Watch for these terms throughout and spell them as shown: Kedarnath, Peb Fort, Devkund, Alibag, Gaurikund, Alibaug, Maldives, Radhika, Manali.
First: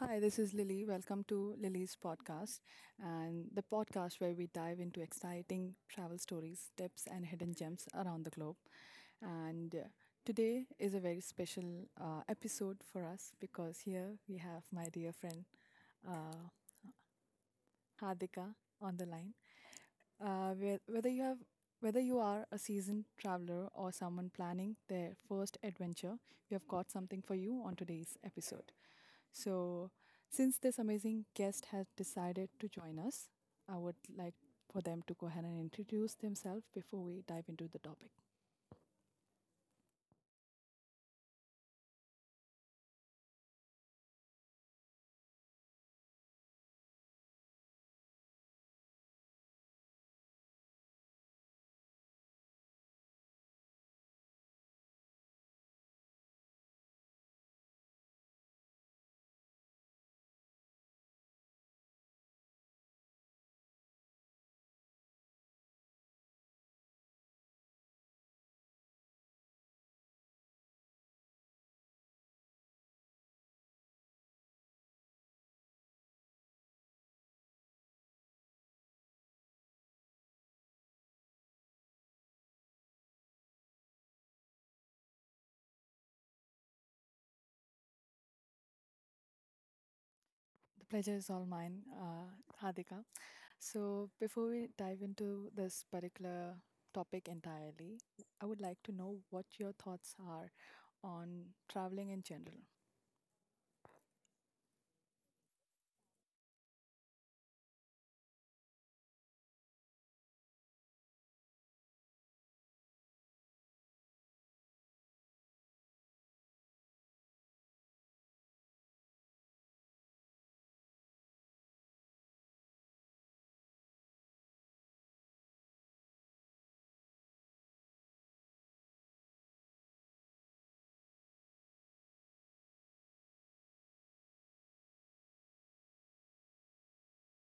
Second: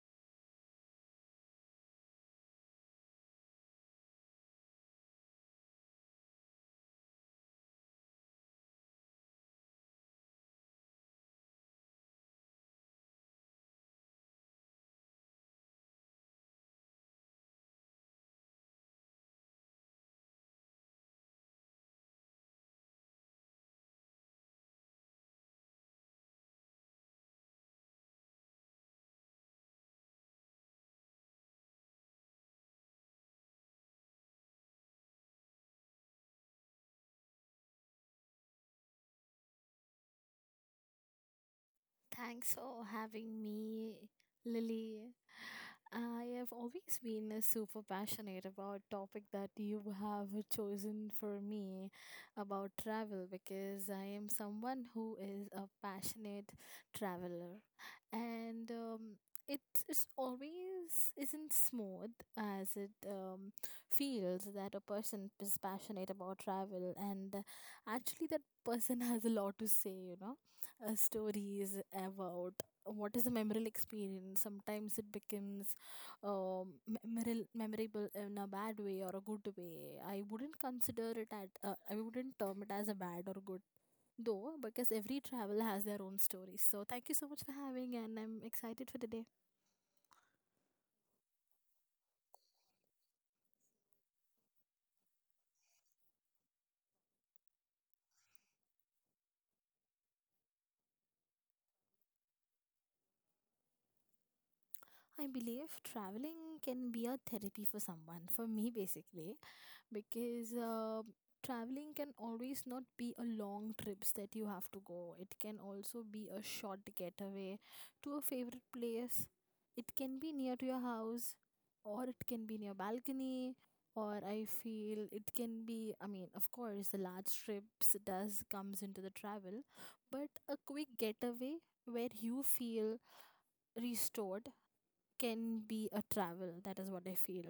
Hi, this is Lily. Welcome to Lily's podcast, and the podcast where we dive into exciting travel stories, tips, and hidden gems around the globe. And today is a very special episode for us because here we have my dear friend uh, Hadika on the line. Uh, whe- whether you have whether you are a seasoned traveler or someone planning their first adventure, we have got something for you on today's episode. So, since this amazing guest has decided to join us, I would like for them to go ahead and introduce themselves before we dive into the topic. Thanks for having me, Lily. I have always been super passionate about topic that you have chosen for me about travel because I am someone who is a passionate traveler and it is always isn't smooth as it feels that a person is passionate about travel and actually that person has a lot to say, you know, stories about what is a memorable experience. Sometimes it becomes um, memorable, in a bad way or a good way. I wouldn't consider it at I wouldn't term it as a bad or good though, because every travel has their own stories. So thank you so much for having, and I'm excited for the day. The pleasure is all mine, Radhika. So, before we dive into this particular topic entirely, I would like to know what your thoughts are on traveling in general. I believe traveling can be a therapy for someone, for me basically, because traveling can always not be a long trips that you have to go. It can also be a short getaway to a favorite place. It can be near to your house, or it can be near balcony, or I feel it can be, I mean of course the large trips does comes into the travel, but a quick getaway where you feel restored can be a travel. That is what I feel.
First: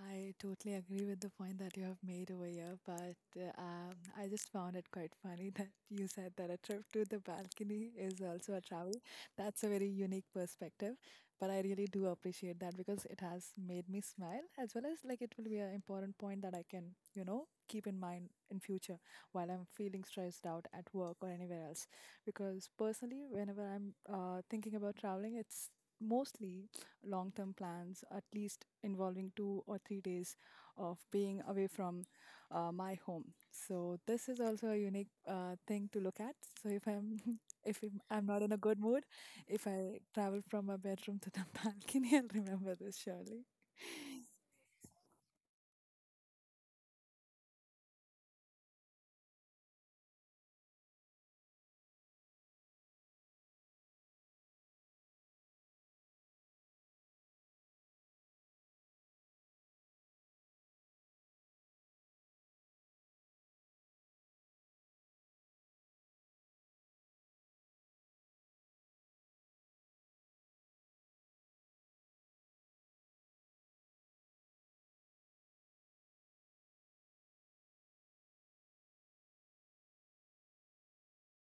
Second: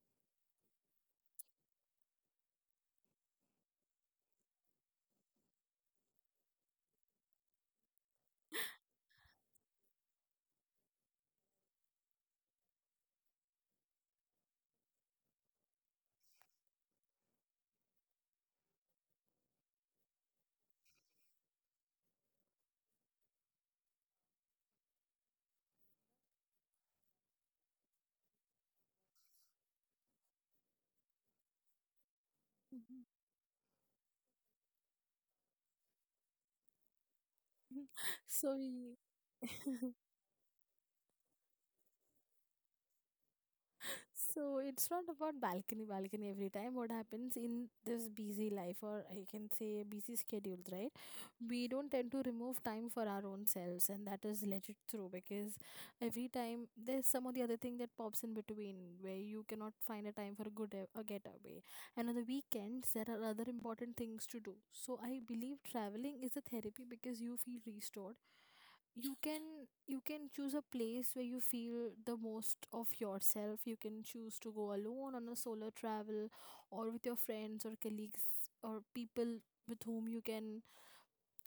I totally agree with the point that you have made over here, but I just found it quite funny that you said that a trip to the balcony is also a travel. That's a very unique perspective, but I really do appreciate that because it has made me smile, as well as like it will be an important point that I can, keep in mind in future while I'm feeling stressed out at work or anywhere else. Because personally, whenever I'm thinking about traveling, it's mostly long term plans, at least involving 2 or 3 days of being away from my home. So, this is also a unique thing to look at. So, if I'm If I'm not in So a good mood, if I travel from my bedroom to the balcony, I'll remember this surely. so it's not about balcony, balcony every time. What happens in this busy life, or I can say busy schedules, right? We don't tend to remove time for our own selves, and that is legit true because every time there's some or the other thing that pops in between where you cannot find a time for a good a getaway. And on the weekends, there are other important things to do. So I believe traveling is a therapy because you feel restored. You can you can choose a place where you feel the most of yourself. You can choose to go alone on a solo travel or with your friends or colleagues, or people with whom you can,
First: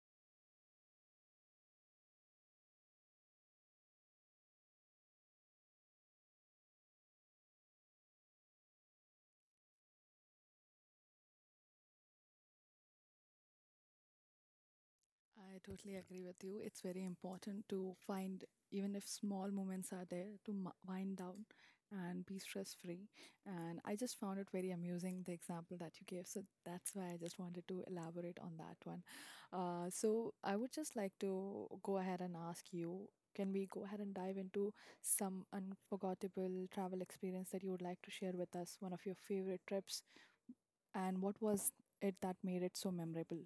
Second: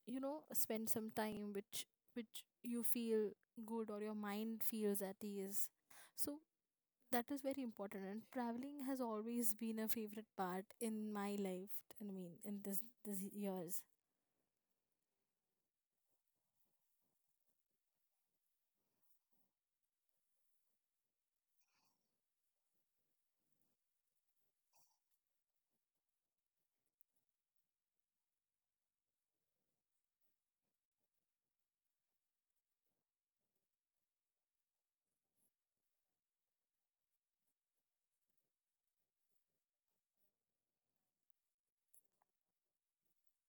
you know, spend some time which you feel good, or your mind feels at ease. So that is very important, and traveling has always been a favorite part in my life, I mean in this years. I totally agree with you. It's very important to find, even if small moments are there, to wind down and be stress free. And I just found it very amusing, the example that you gave. So that's why I just wanted to elaborate on that one. So, I would just like to go ahead and ask you, can we go ahead and dive into some unforgettable travel experience that you would like to share with us? One of your favorite trips, and what was it that made it so memorable?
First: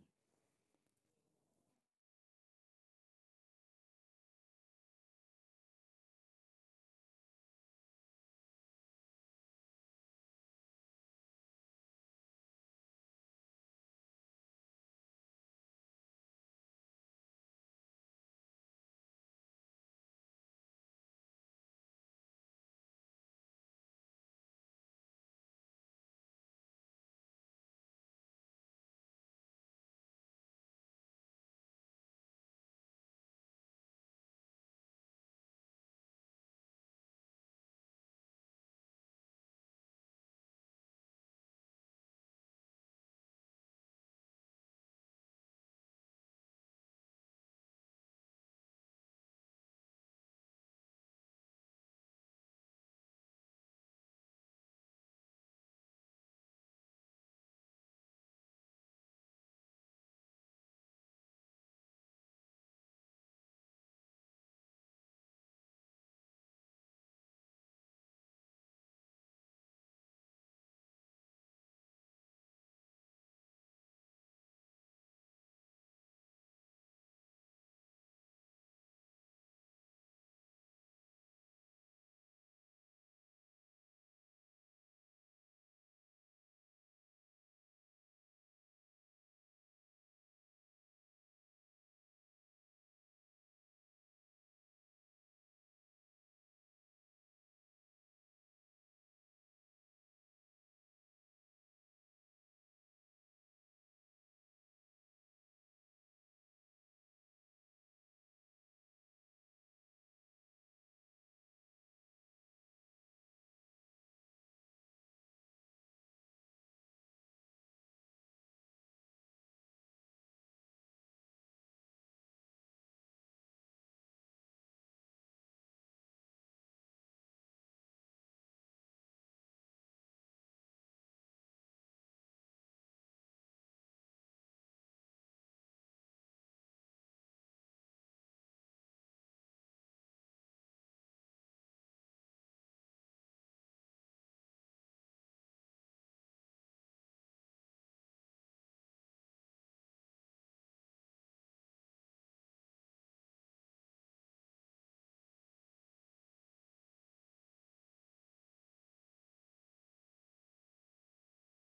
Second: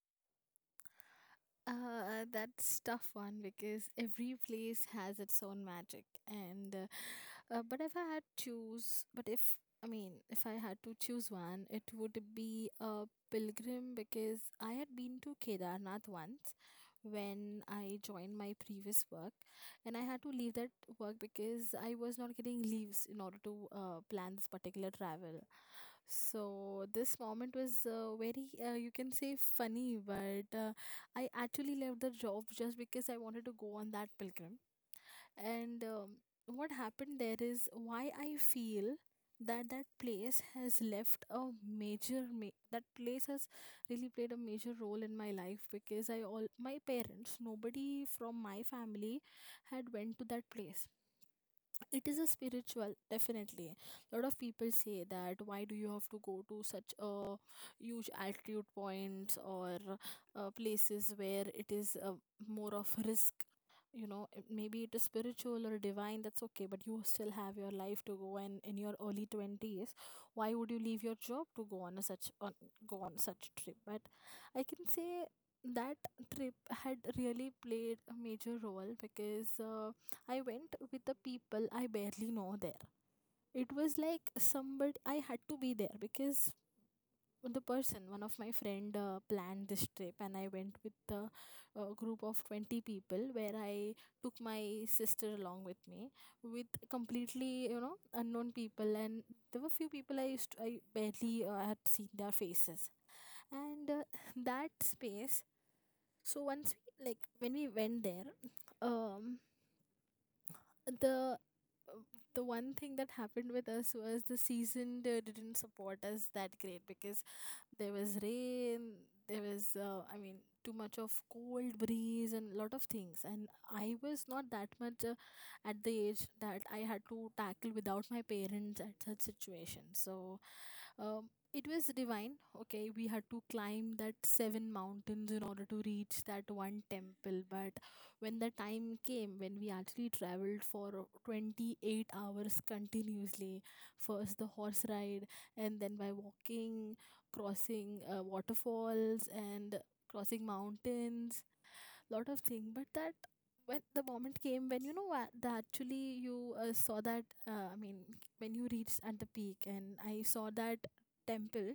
That's tough one because every place has its own magic, and but if I had choose, but if I mean, if I had to choose one, it would be a pilgrim because I had been to Kedarnath once when I joined my previous work, and I had to leave that work because I was not getting leaves in order to plan this particular travel. So this moment was very, you can say, funny, but. I actually left the job just because I wanted to go on that pilgrim. And what happened there is why I feel that that place has left a that place has really played a major role in my life, because I all my parents nobody from my family had went to that place. It is a spiritual, definitely. A lot of people say that why do you have to go to such a huge altitude points, or places where it is more of risk, you know. It- maybe it is spiritual or divine, that's okay, but you still have your life to go, and in your early 20s why would you leave your job to go on a such on go on such trip. But I can say that trip had really played a major role because I went with the people I barely know there. It was like somebody I had to be there because the person, one of my friend, planned this trip, and I went with the group of 20 people, where I took my sister along with me with completely, you know, unknown people, and there were few people I used to, I barely had seen their faces, and that space. So once we like when we went there, um the the one thing that happened with us was the season didn't support us that great, because there was rain, there was I mean too much of cold breeze and lot of things, and I was not that much at the age that I had to tackle without my parents at such situations. So it was divine. Okay, we had to climb that seven mountains in order to reach that one temple. But when the time came, when we actually traveled for 28 hours continuously, first the horse ride, and then by walking, crossing waterfalls, and crossing mountains, lot of things. But that when the moment came, when you know what the actually you saw that I mean when you reached at the peak and I saw that temple,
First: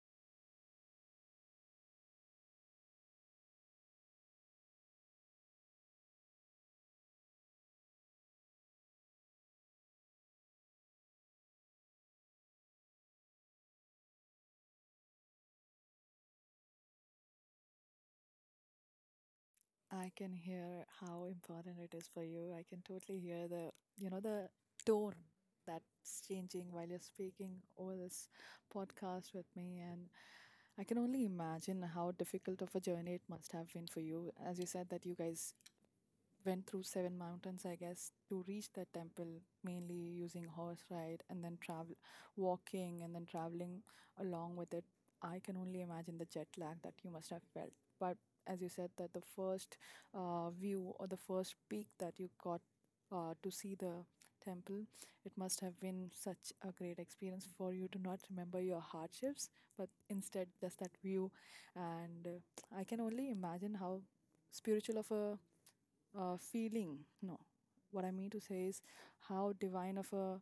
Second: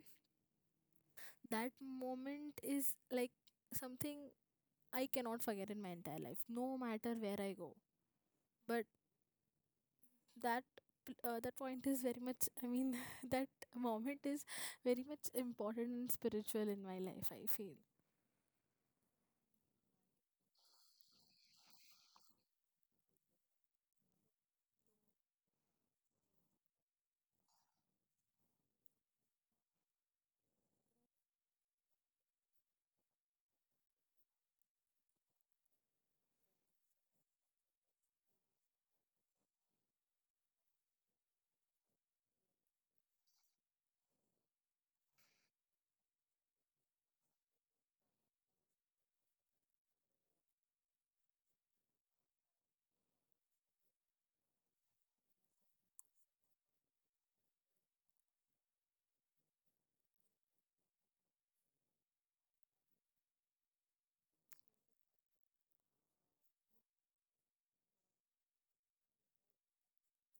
that moment is like something I cannot forget in my entire life no matter where I go. But that that point is very much, I mean that moment is very much important and spiritual in my life, I feel. I can hear how important it is for you. I can totally hear the tone that's changing while you're speaking over this podcast with me. And I can only imagine how difficult of a journey it must have been for you. As you said, that you guys went through seven mountains, I guess, to reach the temple, mainly using horse ride and then travel, walking, and then traveling along with it. I can only imagine the jet lag that you must have felt. But as you said, that the first view, or the first peak that you got to see the temple, it must have been such a great experience for you to not remember your hardships, but instead just that view. And I can only imagine how spiritual of a feeling. No, what I mean to say is how divine of a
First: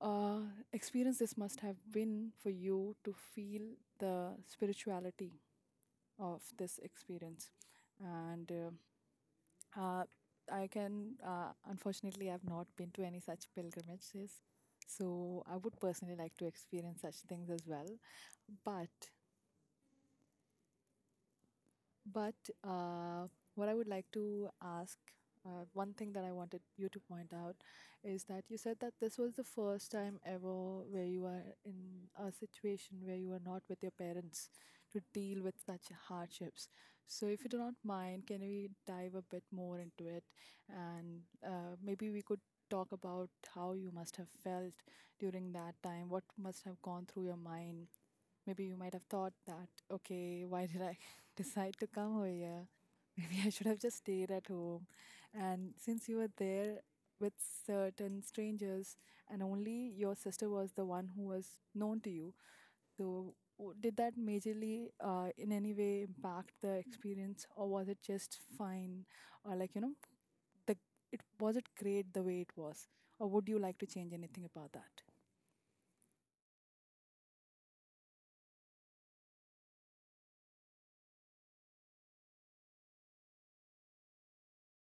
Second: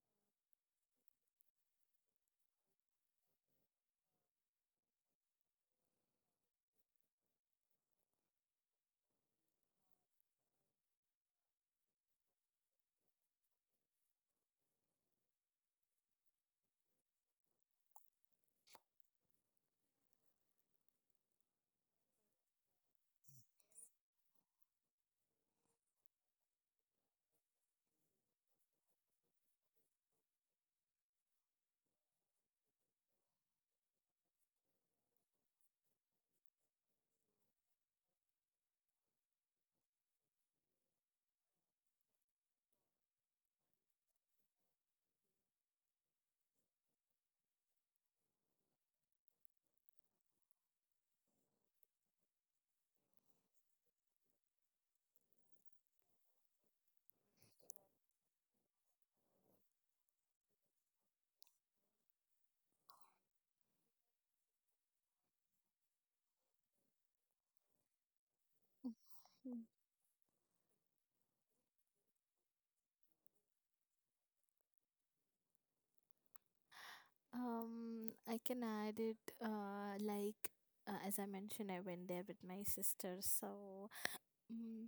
uh, experience this must have been for you to feel the spirituality of this experience. And uh, unfortunately, I've not been to any such pilgrimages. So I would personally like to experience such things as well. But But uh, what I would like to ask, one thing that I wanted you to point out, is that you said that this was the first time ever where you were in a situation where you were not with your parents to deal with such hardships. So, if you do not mind, can we dive a bit more into it? And maybe we could talk about how you must have felt during that time, what must have gone through your mind. Maybe you might have thought that, okay, why did I decide to come over here? Maybe I should have just stayed at home. And since you were there with certain strangers and only your sister was the one who was known to you, so did that majorly in any way impact the experience, or was it just fine? Or like, the it was, it great the way it was? Or would you like to change anything about that? I can add it like as I mentioned, I went there with my sister. So mm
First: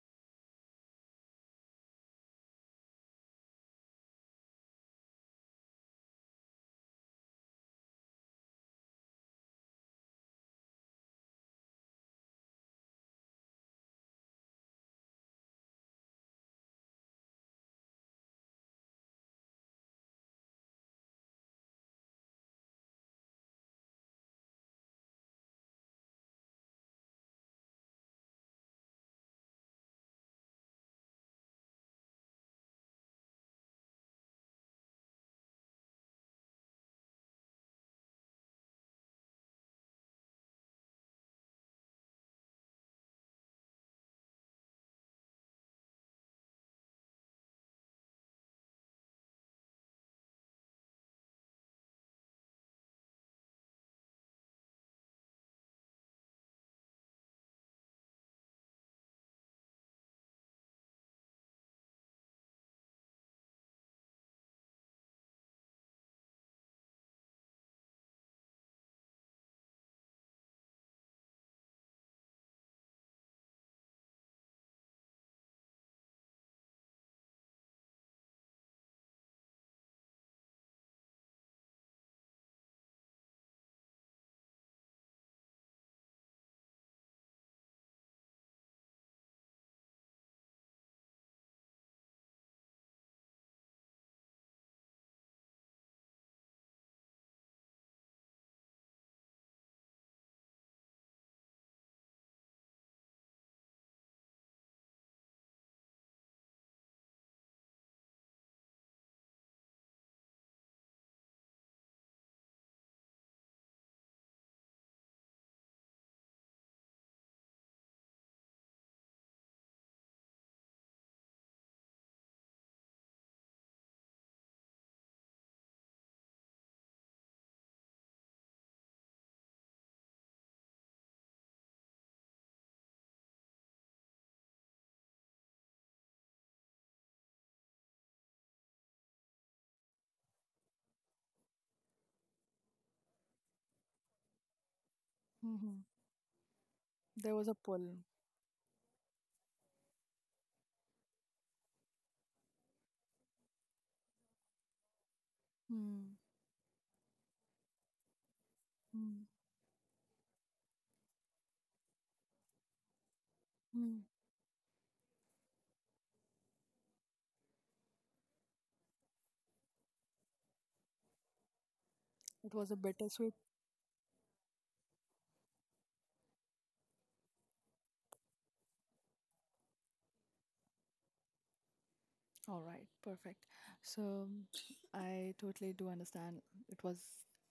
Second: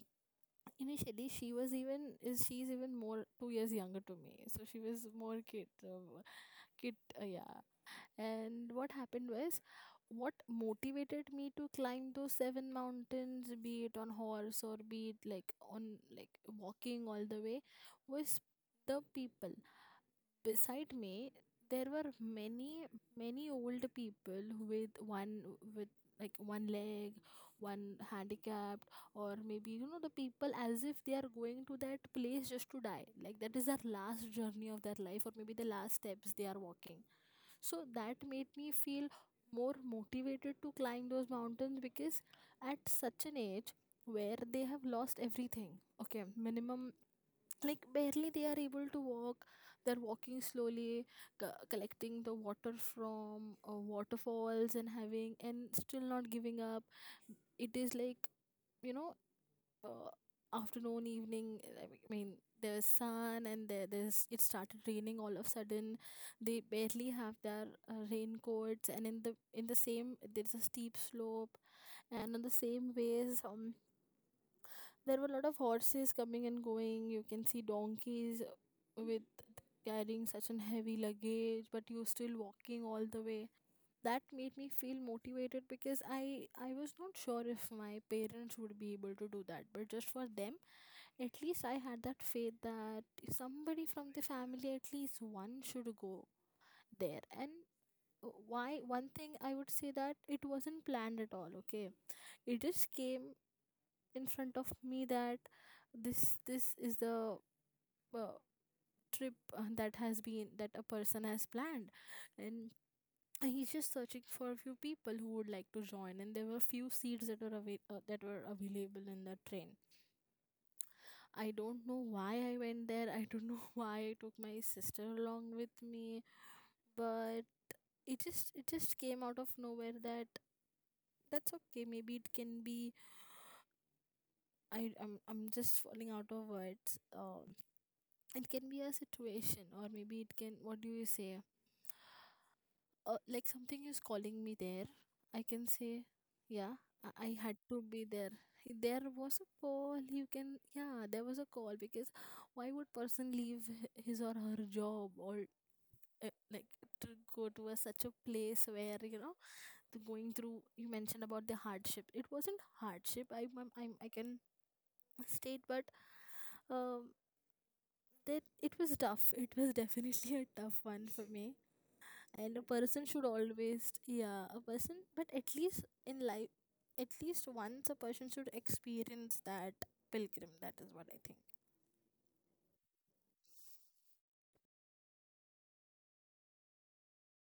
initially, she's even more 2 years younger to me. So she was more kid, kid, yeah. And what happened was, what motivated me to climb those seven mountains, be it on horse or be it like on like walking all the way, was the people beside me. There were many many old people with one, with like one leg, one handicapped, or maybe you know, the people as if they are going to that place just to die, like that is their last journey of their life, or maybe the last steps they are walking. So that made me feel more motivated to climb those mountains, because at such an age where they have lost everything, okay minimum, like barely they are able to walk, they're walking slowly, collecting the water from waterfalls and having and still not giving up. It is like, you know, uh, afternoon evening, I mean there's sun and there's it started raining all of a sudden. They barely have their raincoats, and in the same there's a steep slope, and on the same ways there were a lot of horses coming and going, you can see donkeys with carrying such an heavy luggage, but you are still walking all the way. That made me feel motivated, because I was not sure if my parents would be able to do that, but just for them at least I had that faith that if somebody from the family at least one should go there. And why one thing I would say, that it wasn't planned at all, okay. It just came in front of me that this is the uh, trip that has been that a person has planned, and he's just searching for a few people who would like to join, and there were few seats that were that were available in the train. I don't know why I went there, I don't know why I took my sister along with me. But it just came out of nowhere that that's okay, maybe it can be, I'm just falling out of words, it can be a situation, or maybe it can, what do you say, like something is calling me there, I can Hmm. say. Yeah, I There was a had to pull. be there. There was a call, you can, yeah there was a call. Because why would person leave his or her job, or like to go to a such a place where, Mm-hmm. you know, the going through, you mentioned about the hardship. It wasn't hardship, I can state, but um that it was tough. It was definitely a tough one for me. It And a was a person should bittersweet. always, yeah a person, but at least in life, at least once a person should experience that pilgrim. That is what I think. All right, perfect. So I totally do understand. It was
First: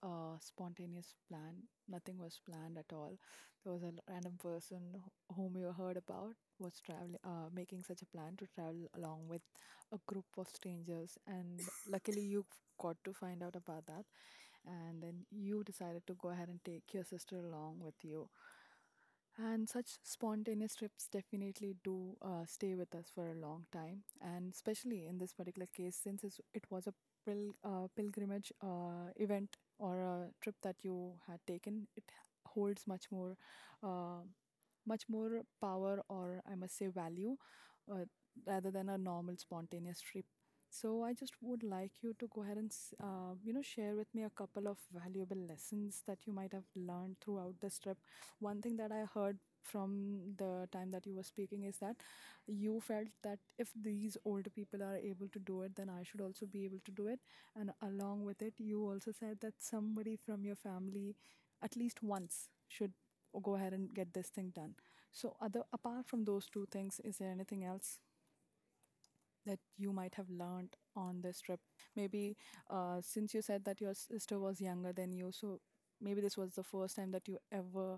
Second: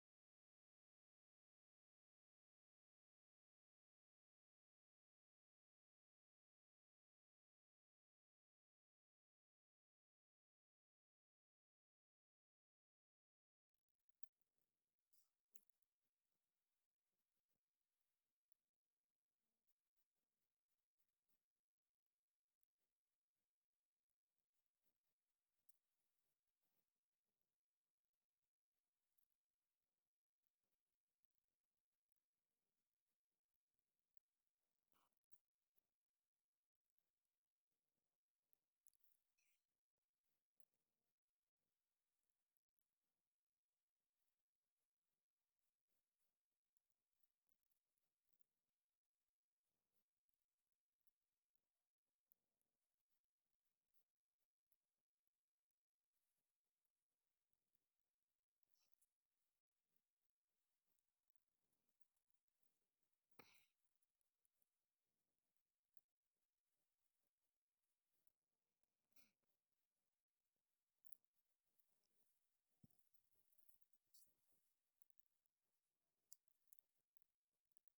a spontaneous plan. Nothing was planned at all. There was a random person whom you heard about was traveling, making such a plan to travel along with a group of strangers, and luckily you got to find out about that, and then you decided to go ahead and take your sister along with you. And such spontaneous trips definitely do stay with us for a long time. And especially in this particular case, since it was a pilgrimage event or a trip that you had taken, it holds much more uh, much more power, or I must say value, uh, rather than a normal spontaneous trip. So I just would like you to go ahead and share with me a couple of valuable lessons that you might have learned throughout this trip. One thing that I heard from the time that you were speaking is that you felt that if these older people are able to do it, then I should also be able to do it. And along with it, you also said that somebody from your family at least once should go ahead and get this thing done. So, other apart from those two things, is there anything else that you might have learned on this trip? Maybe since you said that your sister was younger than you, so maybe this was the first time that you ever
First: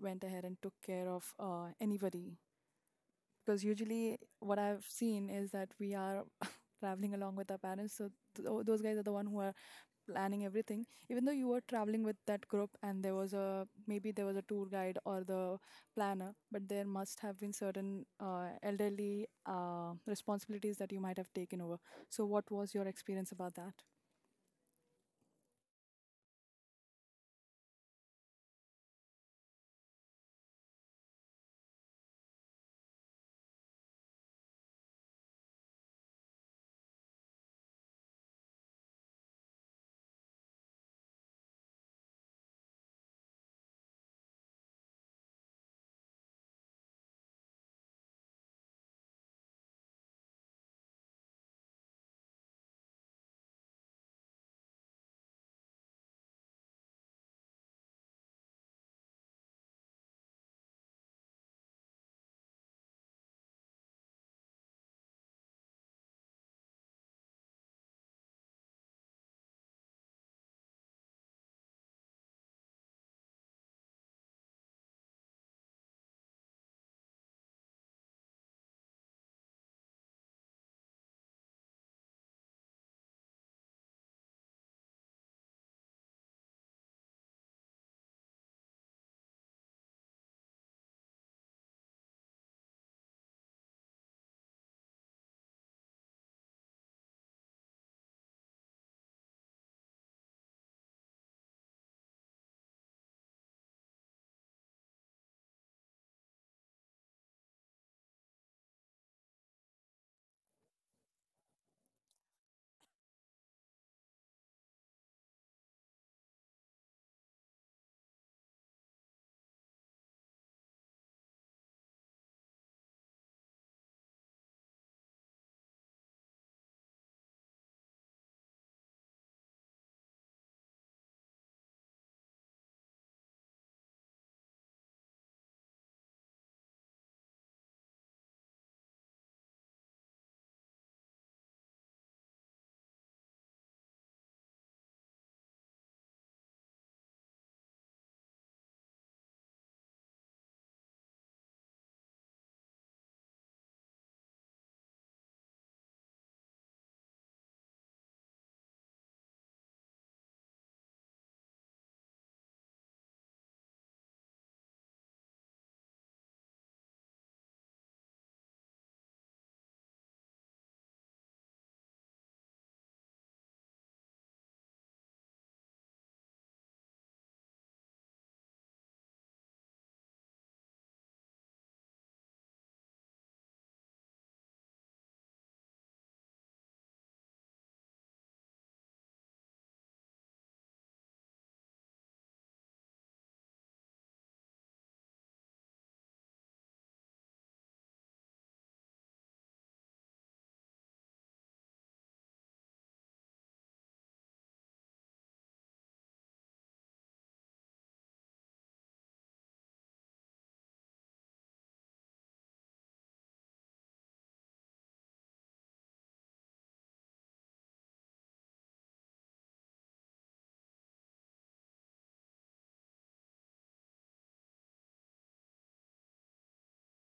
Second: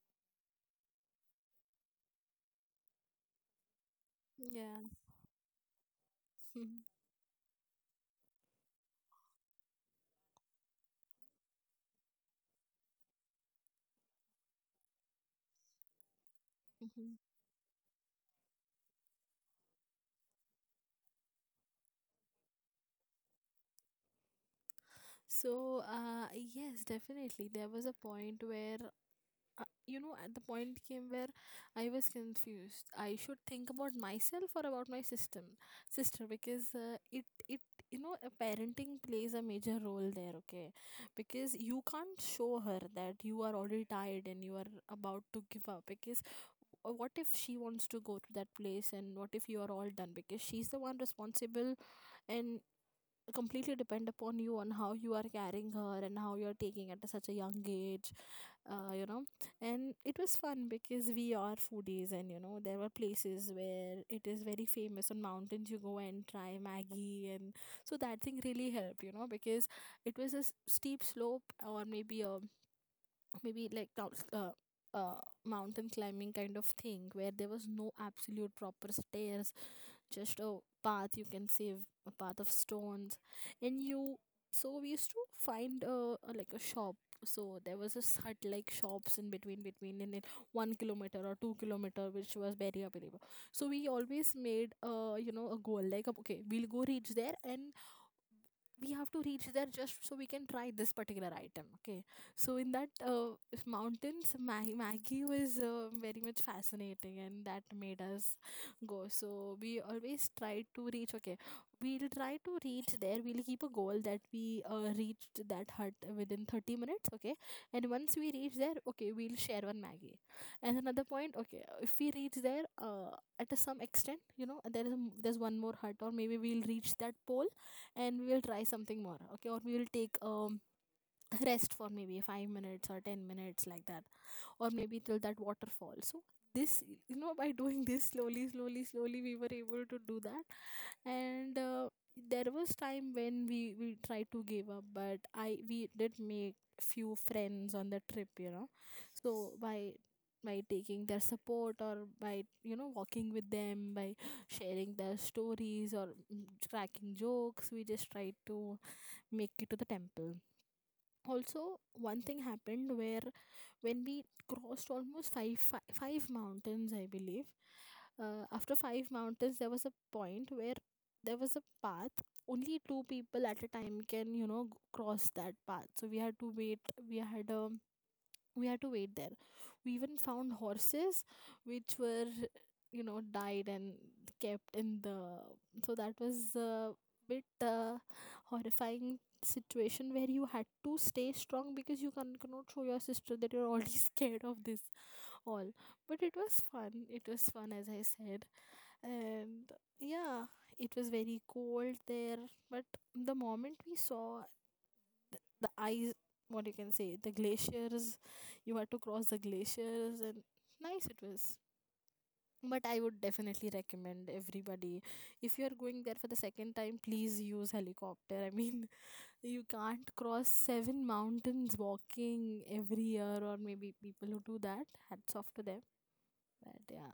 went ahead and took care of anybody. Because usually, what Yeah. I've seen is that we are Mhm. traveling along with our parents, so those guys are the one who are planning everything. Even though you were traveling with that group and there was a maybe there was a tour guide or the planner, but there Mhm. must have been certain elderly responsibilities that you might have taken over. So what was your experience about that? So yes, definitely there was a point where at the point came where I was confused I should think about myself or about my system sister because it it you know, parenting plays a major role there. Okay, because you can't show her that you are already tired and you are about to give up. Because what if she wants to go to that place and what if you are all done, because she's the one responsible and completely depend upon you on how you are carrying her and how you are taking at such a young age. uh, you know and it was fun because we are foodies, and you know, there were places where it is very famous on mountains you go and try maggie. And so that thing really helped, you know, because it was a steep slope, or maybe a maybe like mountain climbing kind of thing where there was no absolute proper stairs, just a path you can save, a path of stones. And you, so we used to find a like a shop. So there was this hut like shops in between in it, 1 kilometer or 2 kilometer, which was very available. So we always made, uh, you know, a goal like, okay, we'll go reach there, and we have to reach there just so we can try this particular item. Okay, so in that, mountains, maggie was very much fascinating, and that made us go. So we always try to reach, okay, we'll try to reach there, we'll keep a goal that we reached that hut within 30 minutes, okay. And once we reach there, okay, we'll share one maggie. And another point, okay, if we reach there, at a some extent, you know, there is there's one more hut, or maybe we'll reach that pole, and we will try something more. Okay, or we will take rest for maybe 5 minutes or 10 minutes like that, or maybe till that waterfall. So this, you know, by doing this slowly slowly slowly, we were able to do that. And there was time when we tried to give up, but I we did make few friends on the trip, you know. So by by taking their support, or by you know walking with them, by sharing their stories, or cracking jokes, we just tried to make it to the temple. Also one thing happened where when we crossed almost five mountains, I believe. After five mountains, there was a point where there was a path only two people at a time can, you know, cross that path, so we had to wait. we had a we had to wait there. We even found horses which were, you know, died and kept in the. So that was a bit horrifying situation where you had to stay strong, because you cannot show your sister that you're already scared of this all. But it was fun, it was fun, as I said. And yeah, it was very cold there. But the moment we saw the ice, what you can say, the glaciers, you had to cross the glaciers, and nice it was. But I would definitely recommend everybody, if you are going there for the second time, please use helicopter, I mean, you can't cross seven mountains walking every year, or maybe people who do that, hats off to them. But yeah.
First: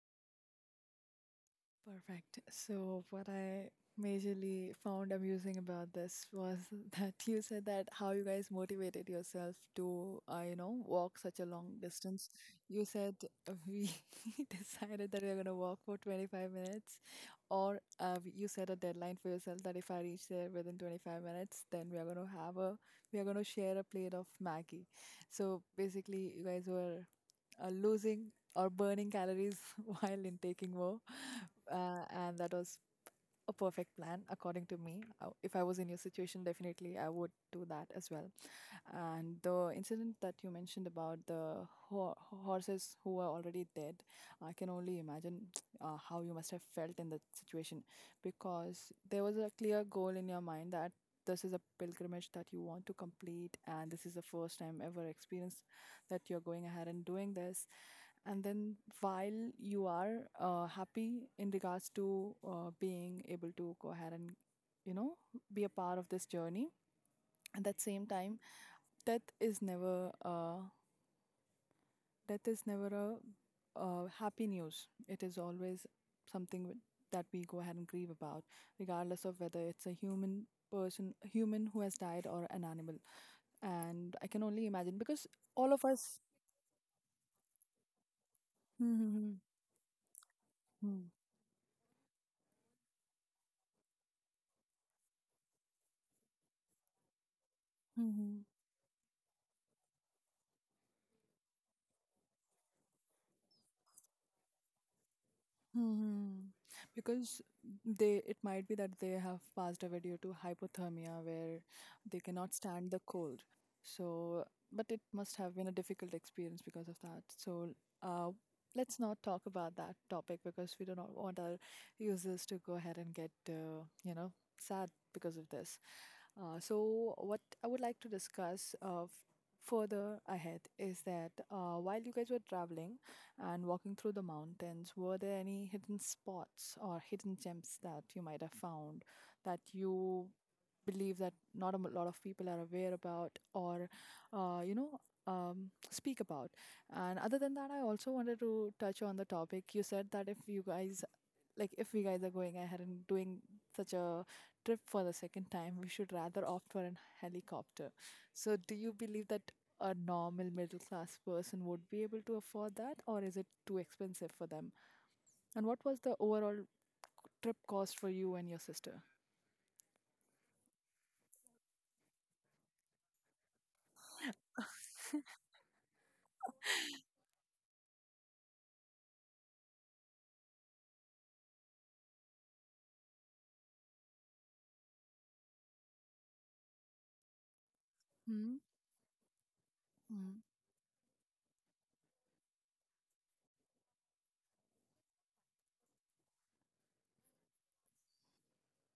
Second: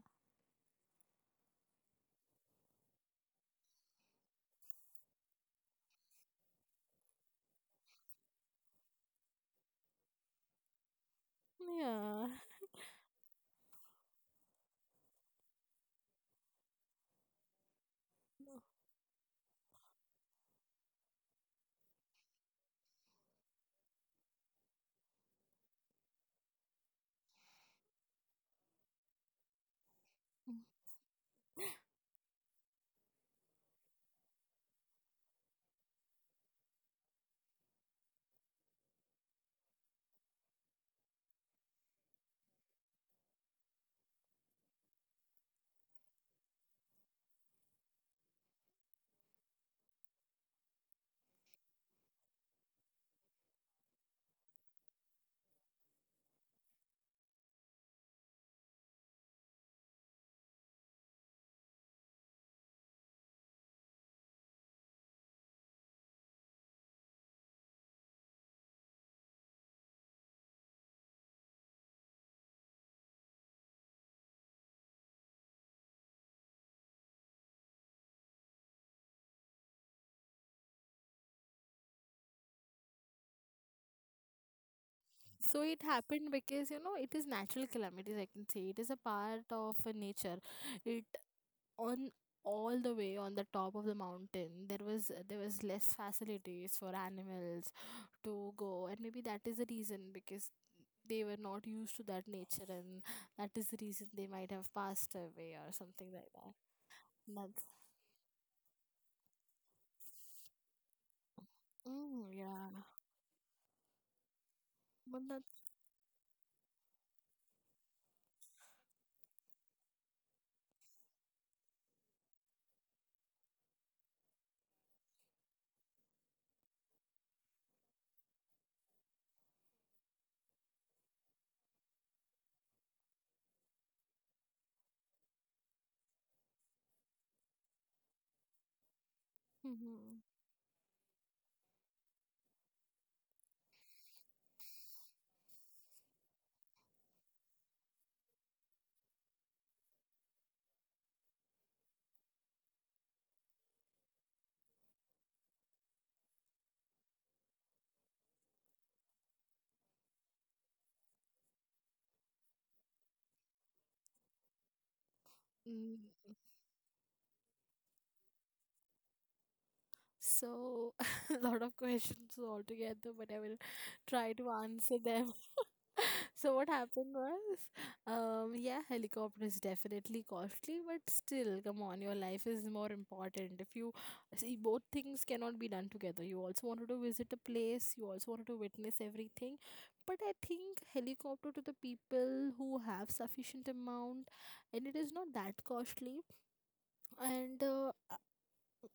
Perfect. So, what I majorly found amusing about this was that you said that how you guys motivated yourself to, walk such a long Yeah, distance. You said we decided that we are going to walk for 25 minutes, or you set a deadline for yourself that if I reach there within 25 minutes, then we are going to we are going to share a plate of Maggie. So, basically, you guys were losing or burning calories while intaking more. And that was a perfect plan, according to me. If I was in your situation, definitely I would do that as well. And the incident that you mentioned about the horses who are already dead, I can only imagine how you must have felt in that situation, because there was a clear goal in your mind that this is a pilgrimage that you want to complete and this is the first time ever experience that you're going ahead and doing this. And then while you are happy in regards to being able to go ahead and you know be a part of this journey, at that same time, death is never death is never a happy news. It is always something that we go ahead and grieve about, regardless of whether it's a human, person, human who has died, or an animal. And I can only imagine because so all it of us happened because, you know, it is natural calamities, I can say, it is a part of nature. It on All the way on the top of the mountain, there was less facilities for animals to go, and maybe that is the reason. Because they were not used to that nature, and that is the reason they might have passed away or something like that. Hmm. Because That's they, it might be that they have passed away due to hypothermia, where they Mm, cannot yeah. stand the cold. So, but it but must that's have been a difficult experience because of that. So, uh, let's not talk about that topic because we do not want our users to go ahead and get, sad because of this. So, what I would like to discuss further ahead is that while you guys were traveling and walking through the mountains, were there any hidden spots or hidden gems that you might have found that Mm-hmm. you believe that not a lot of people are aware about or uh, you know speak about? And other than that, I also wanted to touch on the topic. You said that if you guys like if we guys are going ahead and doing such a trip for the second time, we should rather opt for an helicopter. So, do you believe that a normal middle class person would be able to afford that, or is it too expensive for them? And what was the Mm. overall trip cost for you and your sister? So, a lot of questions altogether, but I will try to answer them. So, what happened was, yeah, helicopter is definitely costly, but still, come on, your life is more important. If you see, both things cannot be done together. You also wanted to visit a place, you also wanted to Mm, witness everything. But I mm, think helicopter to the people who have sufficient amount, and it is not that costly. And uh,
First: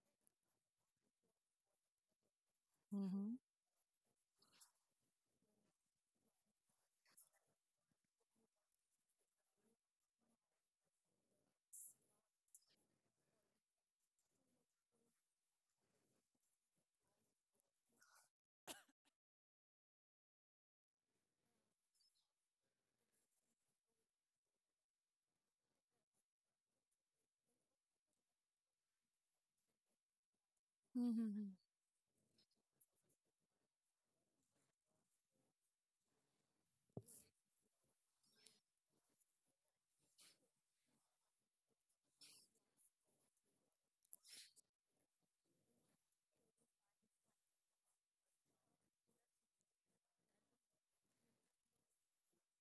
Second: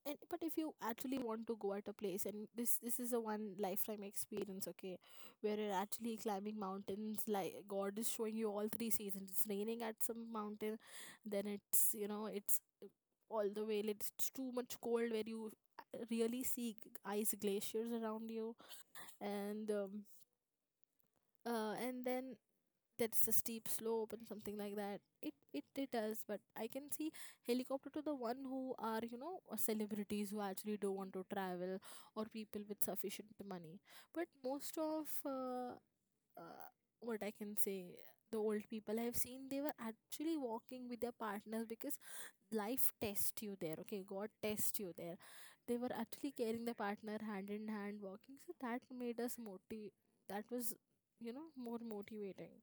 and but if you actually want to go at a place, and this is a mhm, one lifetime experience, okay, where you're actually climbing mountains, like god is showing you all three seasons, it's raining at some mountain, then it's, you know, it's all the way it's too much cold, where you really see ice glaciers around you. And and then that's a steep slope and something like that, it does. But I can see helicopter to the one who are, you know, celebrities who actually don't want to mhm, travel, or people with sufficient money. But most of uh, what I can say, the old people I have seen, they were actually walking with their partners, because life test you there, okay, god test you there. They were actually carrying the partner hand in hand walking, so that made us motive. That was, you know, more motivating.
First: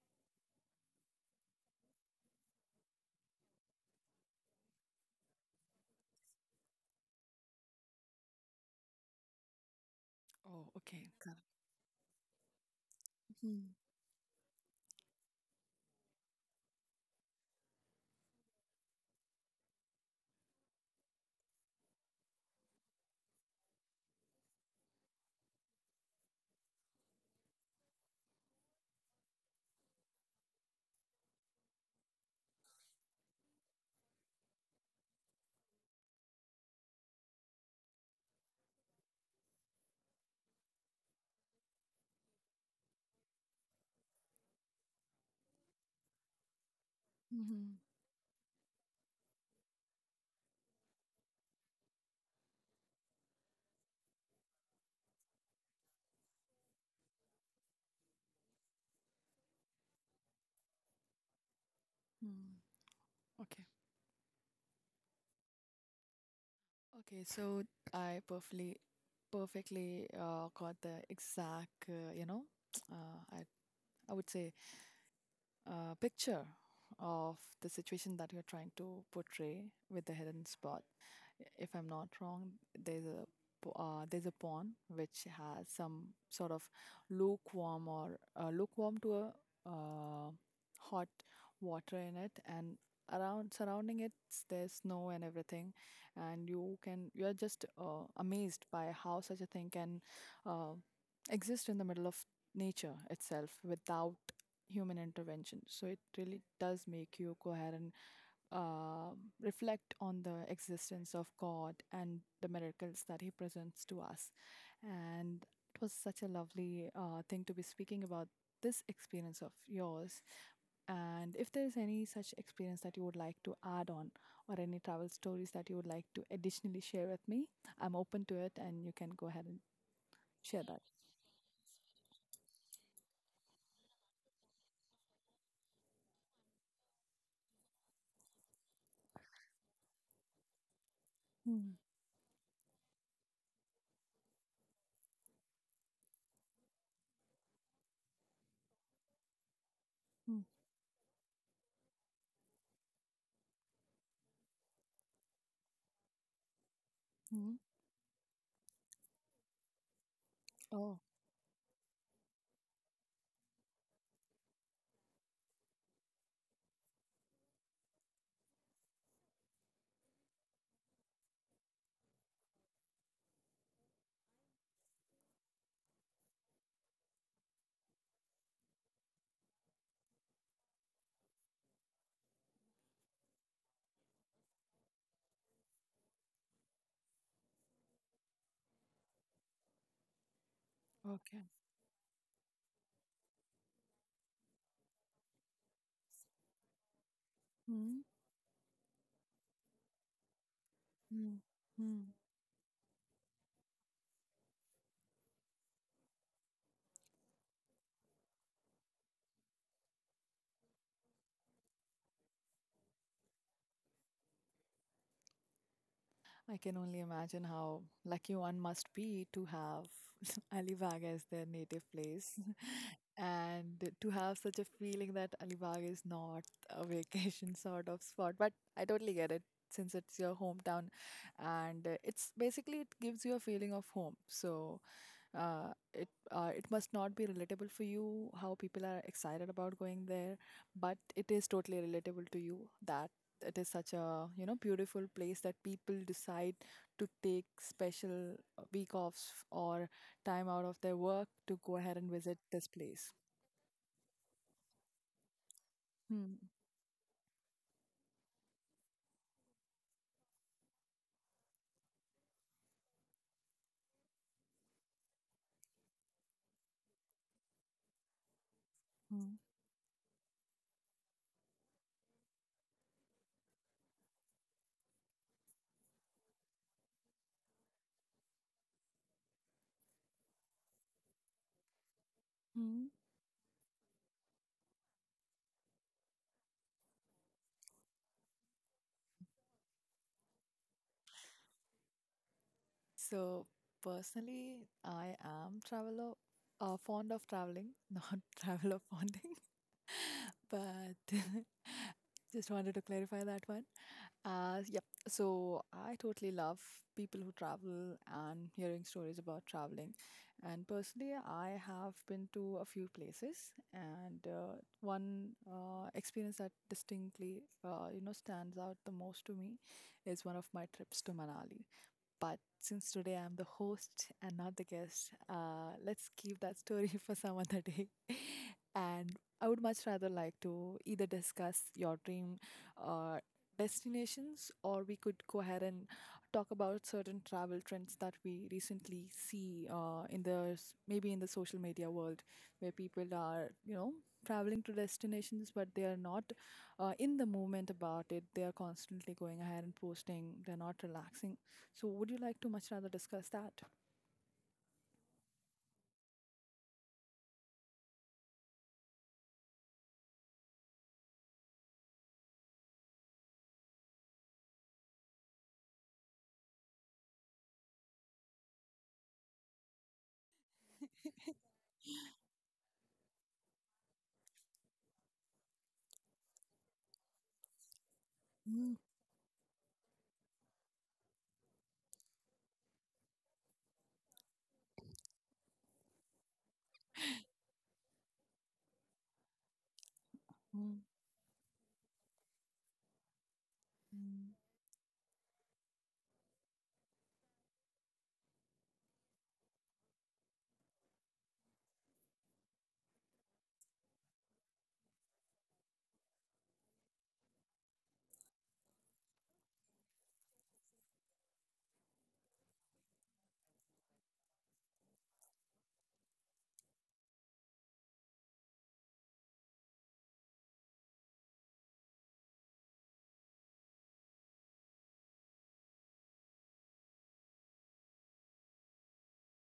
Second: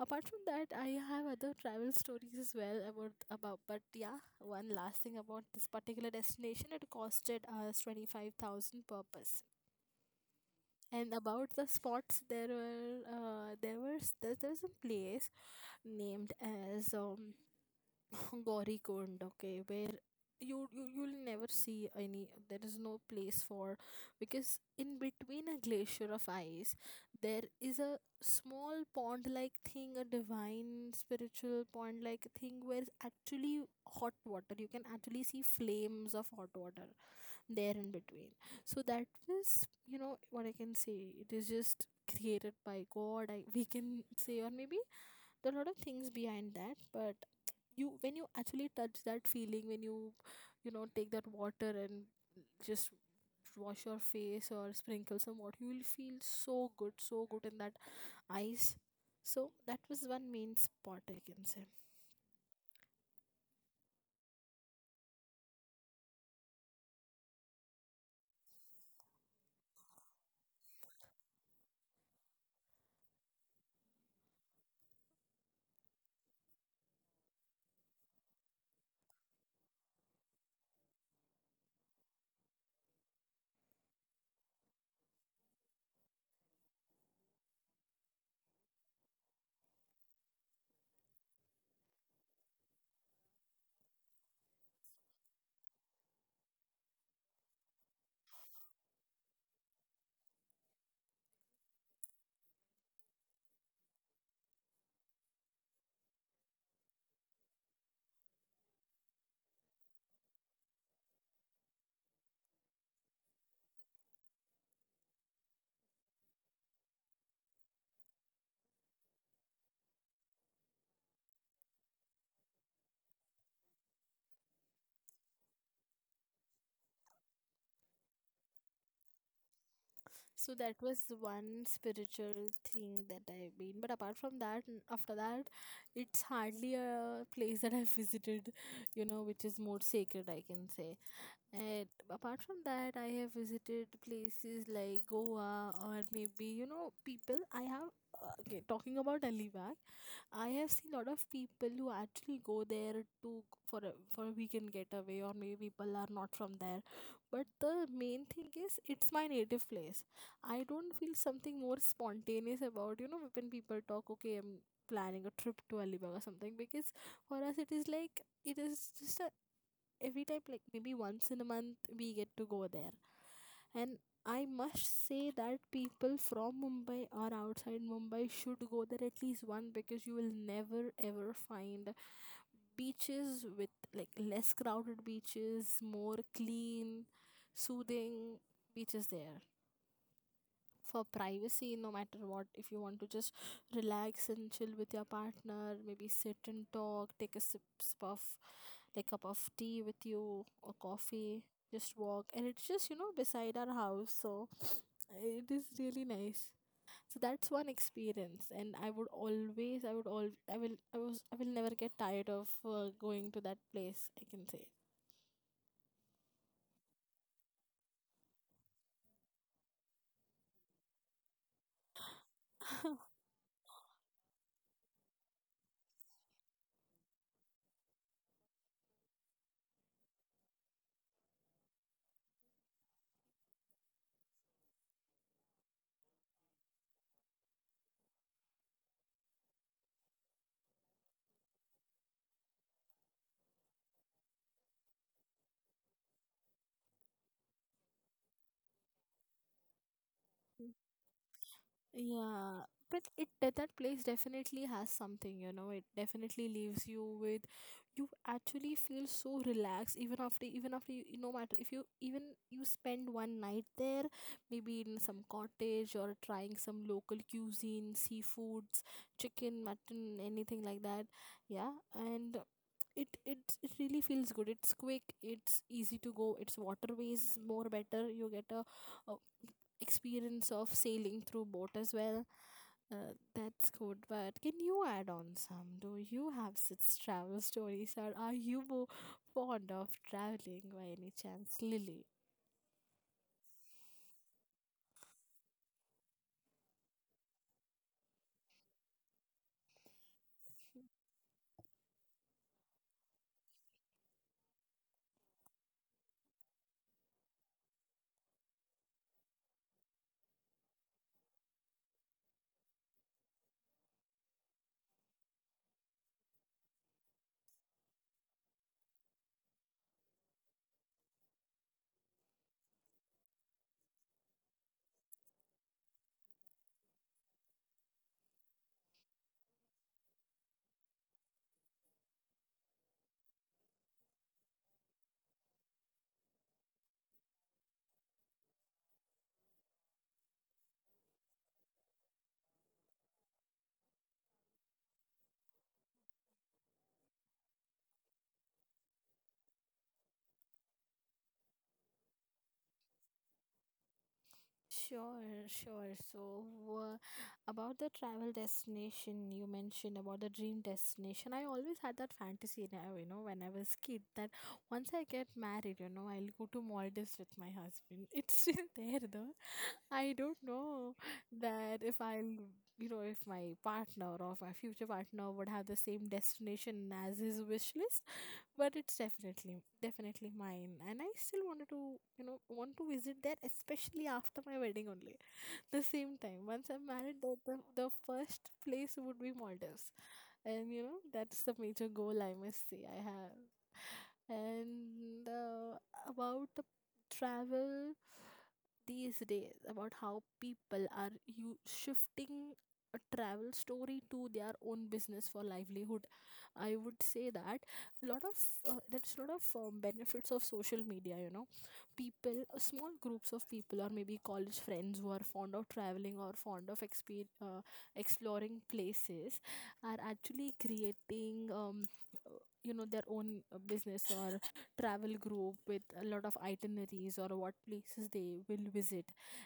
Apart from that, I have other travel stories as well about. But yeah, one last thing about this particular destination, it costed us 25,000 per person. oh, And okay. Got it. about the spots, there were, Mhm, there's a place named as Gaurikund, okay, where you'll never see any, there is no place for. Because in between a glacier of ice, there is a small pond like thing, a divine spiritual pond like thing, where actually hot water, you can actually see flames of hot water there in between. So that was, you know, what I can say, it is just created by god, we can say, or maybe there are a lot of things behind that. But mhm, you, when you actually touch that feeling, when you know, take that water, and just wash your face or sprinkle some water, you will feel so good, so good, in that ice. So that was one main spot, I can say. mhm. Okay. Okay. So I perfectly got the exact, uh, I, I would say picture of the situation that you're trying to portray with the hidden spot. If I'm not wrong, there's a pawn which has some sort of lukewarm or lukewarm to a uh, hot water in it, and around surrounding it there's snow and everything, and you are just amazed by how such a thing can uh, exist in the middle of nature itself without human intervention. So it really does make you coherent, uh, reflect on the existence of God and the miracles that He presents to us. And it was such a lovely thing to be speaking about this experience of yours. And if there is any such experience that you would like to add on, or any travel stories that you would like to additionally share with me, I'm open to it, and you can go ahead and So share that that. was one spiritual thing that I've been. But apart from that, after that, it's hardly a place that I've visited, you know, which is more sacred, I can say. Mm, And apart from that, I have visited places like Goa, or maybe, you know, people. I have, okay, talking about Alibaug, mm, I have seen a lot of people who actually go there to, for for a weekend getaway, or maybe people are not from there. But mm. the main thing is, it's my native place. I don't Oh, feel something more spontaneous about, you know, when people talk, okay, I'm planning a trip to Alibaug or something, because for us it is like, it is just a every time, like maybe once in a month we get to go there. And I must say that people from Mumbai or outside Mumbai should go there at least one, because you will never ever find beaches with like less crowded beaches, more clean, soothing beaches there. For okay. privacy, no matter what, if you want to just relax and chill with your partner, maybe sit and talk, take a sip of like cup of tea with you or Mm, coffee, just mm. walk, and it's just, you know, beside our house, so it is really nice. So that's one experience, and I would always I would all I will I was I will never get tired of going to that place, I can say. I can only imagine how lucky one must be to have Alibag as their native place and to have such a feeling that Alibag is not a vacation sort of spot. But I totally get it since it's your hometown and it's basically it gives you a feeling of home. So it must not be relatable for you how people are excited about going there, but it is totally relatable to you that it is such a, you know, beautiful place that people decide to take special week offs or time out of their work to go ahead and visit Yeah, this but place. it that, that place definitely has something, you know. It Hmm. definitely leaves you with, you actually feel so relaxed even after, you, no matter if you even you spend one night there, maybe in some cottage, or trying some local cuisine, seafoods, Hmm. chicken, mutton, anything like that. Yeah, and it really feels good. It's quick, it's easy to go. It's waterways more better. You get a experience of sailing through boat as well. Hmm. That's good. But can you add on some? Do you have such travel stories, or are you more fond of traveling by any chance, Lily? So personally I am traveler, fond of traveling, not traveler fonding, but just wanted to clarify that one. Yep. So I totally love people who travel and hearing stories about traveling. And personally, I have been to a few places, and one experience that distinctly stands out the most to me is one of my trips to Manali. But since today I'm the host and not the guest, let's keep that story for some other day. And I would much rather like to either discuss your dream uh, destinations, or we could go ahead and talk about certain travel trends that we recently see maybe in the social media world, where people are, you know, traveling to destinations but they are not in the movement about it. They are constantly going ahead and posting, they're not relaxing. So, would you like to much rather discuss that? Sure, sure. So, uh, about the travel destination, you mentioned about the dream destination. I always had that fantasy now, you know, when I was kid, that once I get married, you know, I'll go to Maldives with my husband. It's still there though. I don't know that if I'll, you know, if my partner or if my future partner would have the same destination as his wish list, but Mm, it's definitely definitely mine, and I still wanted to, you know, want to visit there, especially after my wedding only, the same time. Once I'm married, the first place would be Maldives. And mm, you know, that's the major goal I must say I have. mm. And about the travel these days, about how people are you shifting a travel story to their own business for livelihood. I would say that a lot of there's a lot of benefits of social media, you know, people, small groups of people, or maybe college friends who are fond of traveling, or fond of exploring places, are actually creating you know, their own business or travel group with a lot of itineraries or what places they will visit,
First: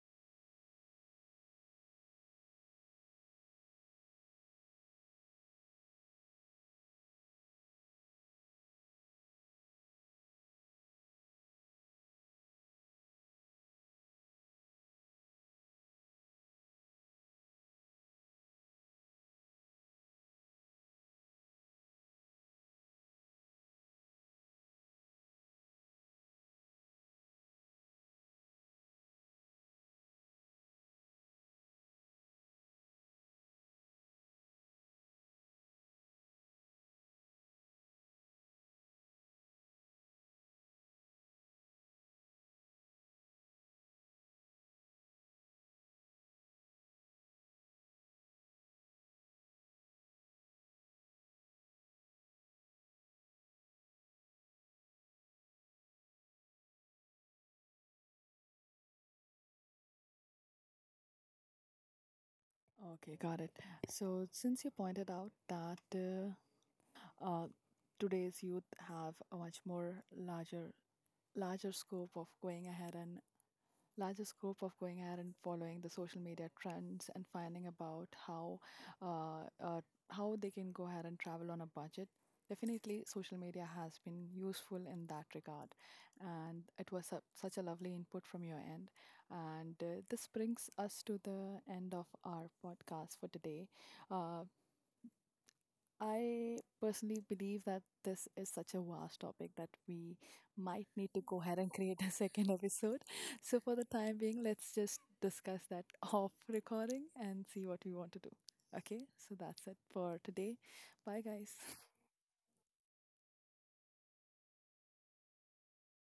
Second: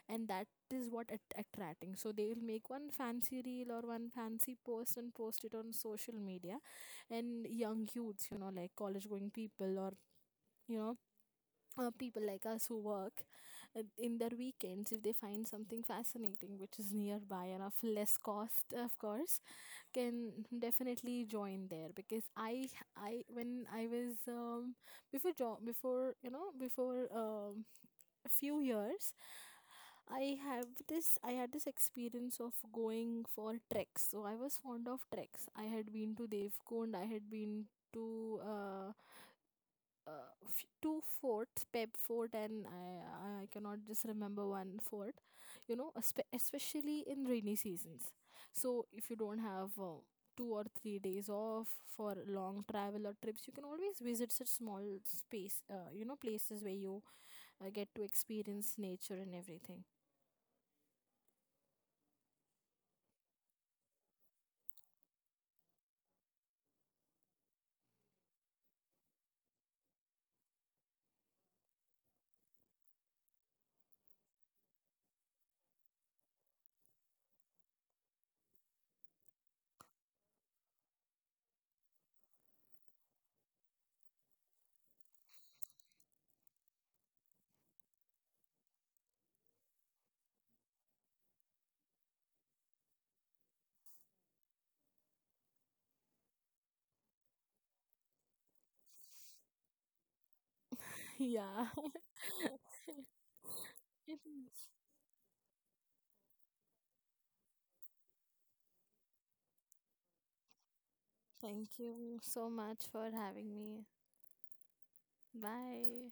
and that is what attracting. So they will make one fancy reel or one fancy post and post it on social media, and young youths, you know, like college going people, or you know, people like us who work in their weekends, if they find something fascinating which is nearby and of less cost of course, can definitely join there. Because I when I was before job, before you know, before a few years, I have this, I had this experience of going for treks. So I was fond of treks. I had been to Devkund, I had been to two forts, Peb Fort, and I cannot just remember one fort, you know, especially in rainy seasons. So, if you don't have 2 or 3 days off for long travel or trips, you can always visit such small space, you know, places where you get to experience nature and everything. Okay, got it. So, since you pointed out that uh, today's youth have a much more larger scope of going ahead and larger scope of going ahead and following the social media trends and finding about uh, uh, how they can go ahead and travel on a budget, definitely social media has been useful in that regard. And it was a such a lovely input from your end, and this brings us to the end of our podcast for today. uh, I personally believe that this is such a vast topic that we might need to go ahead Yeah. and create a second episode. So, for the time being, let's just discuss that off recording and see what we want to do. Okay, so that's it for today. Bye, guys. Thank you so much for having me. Bye.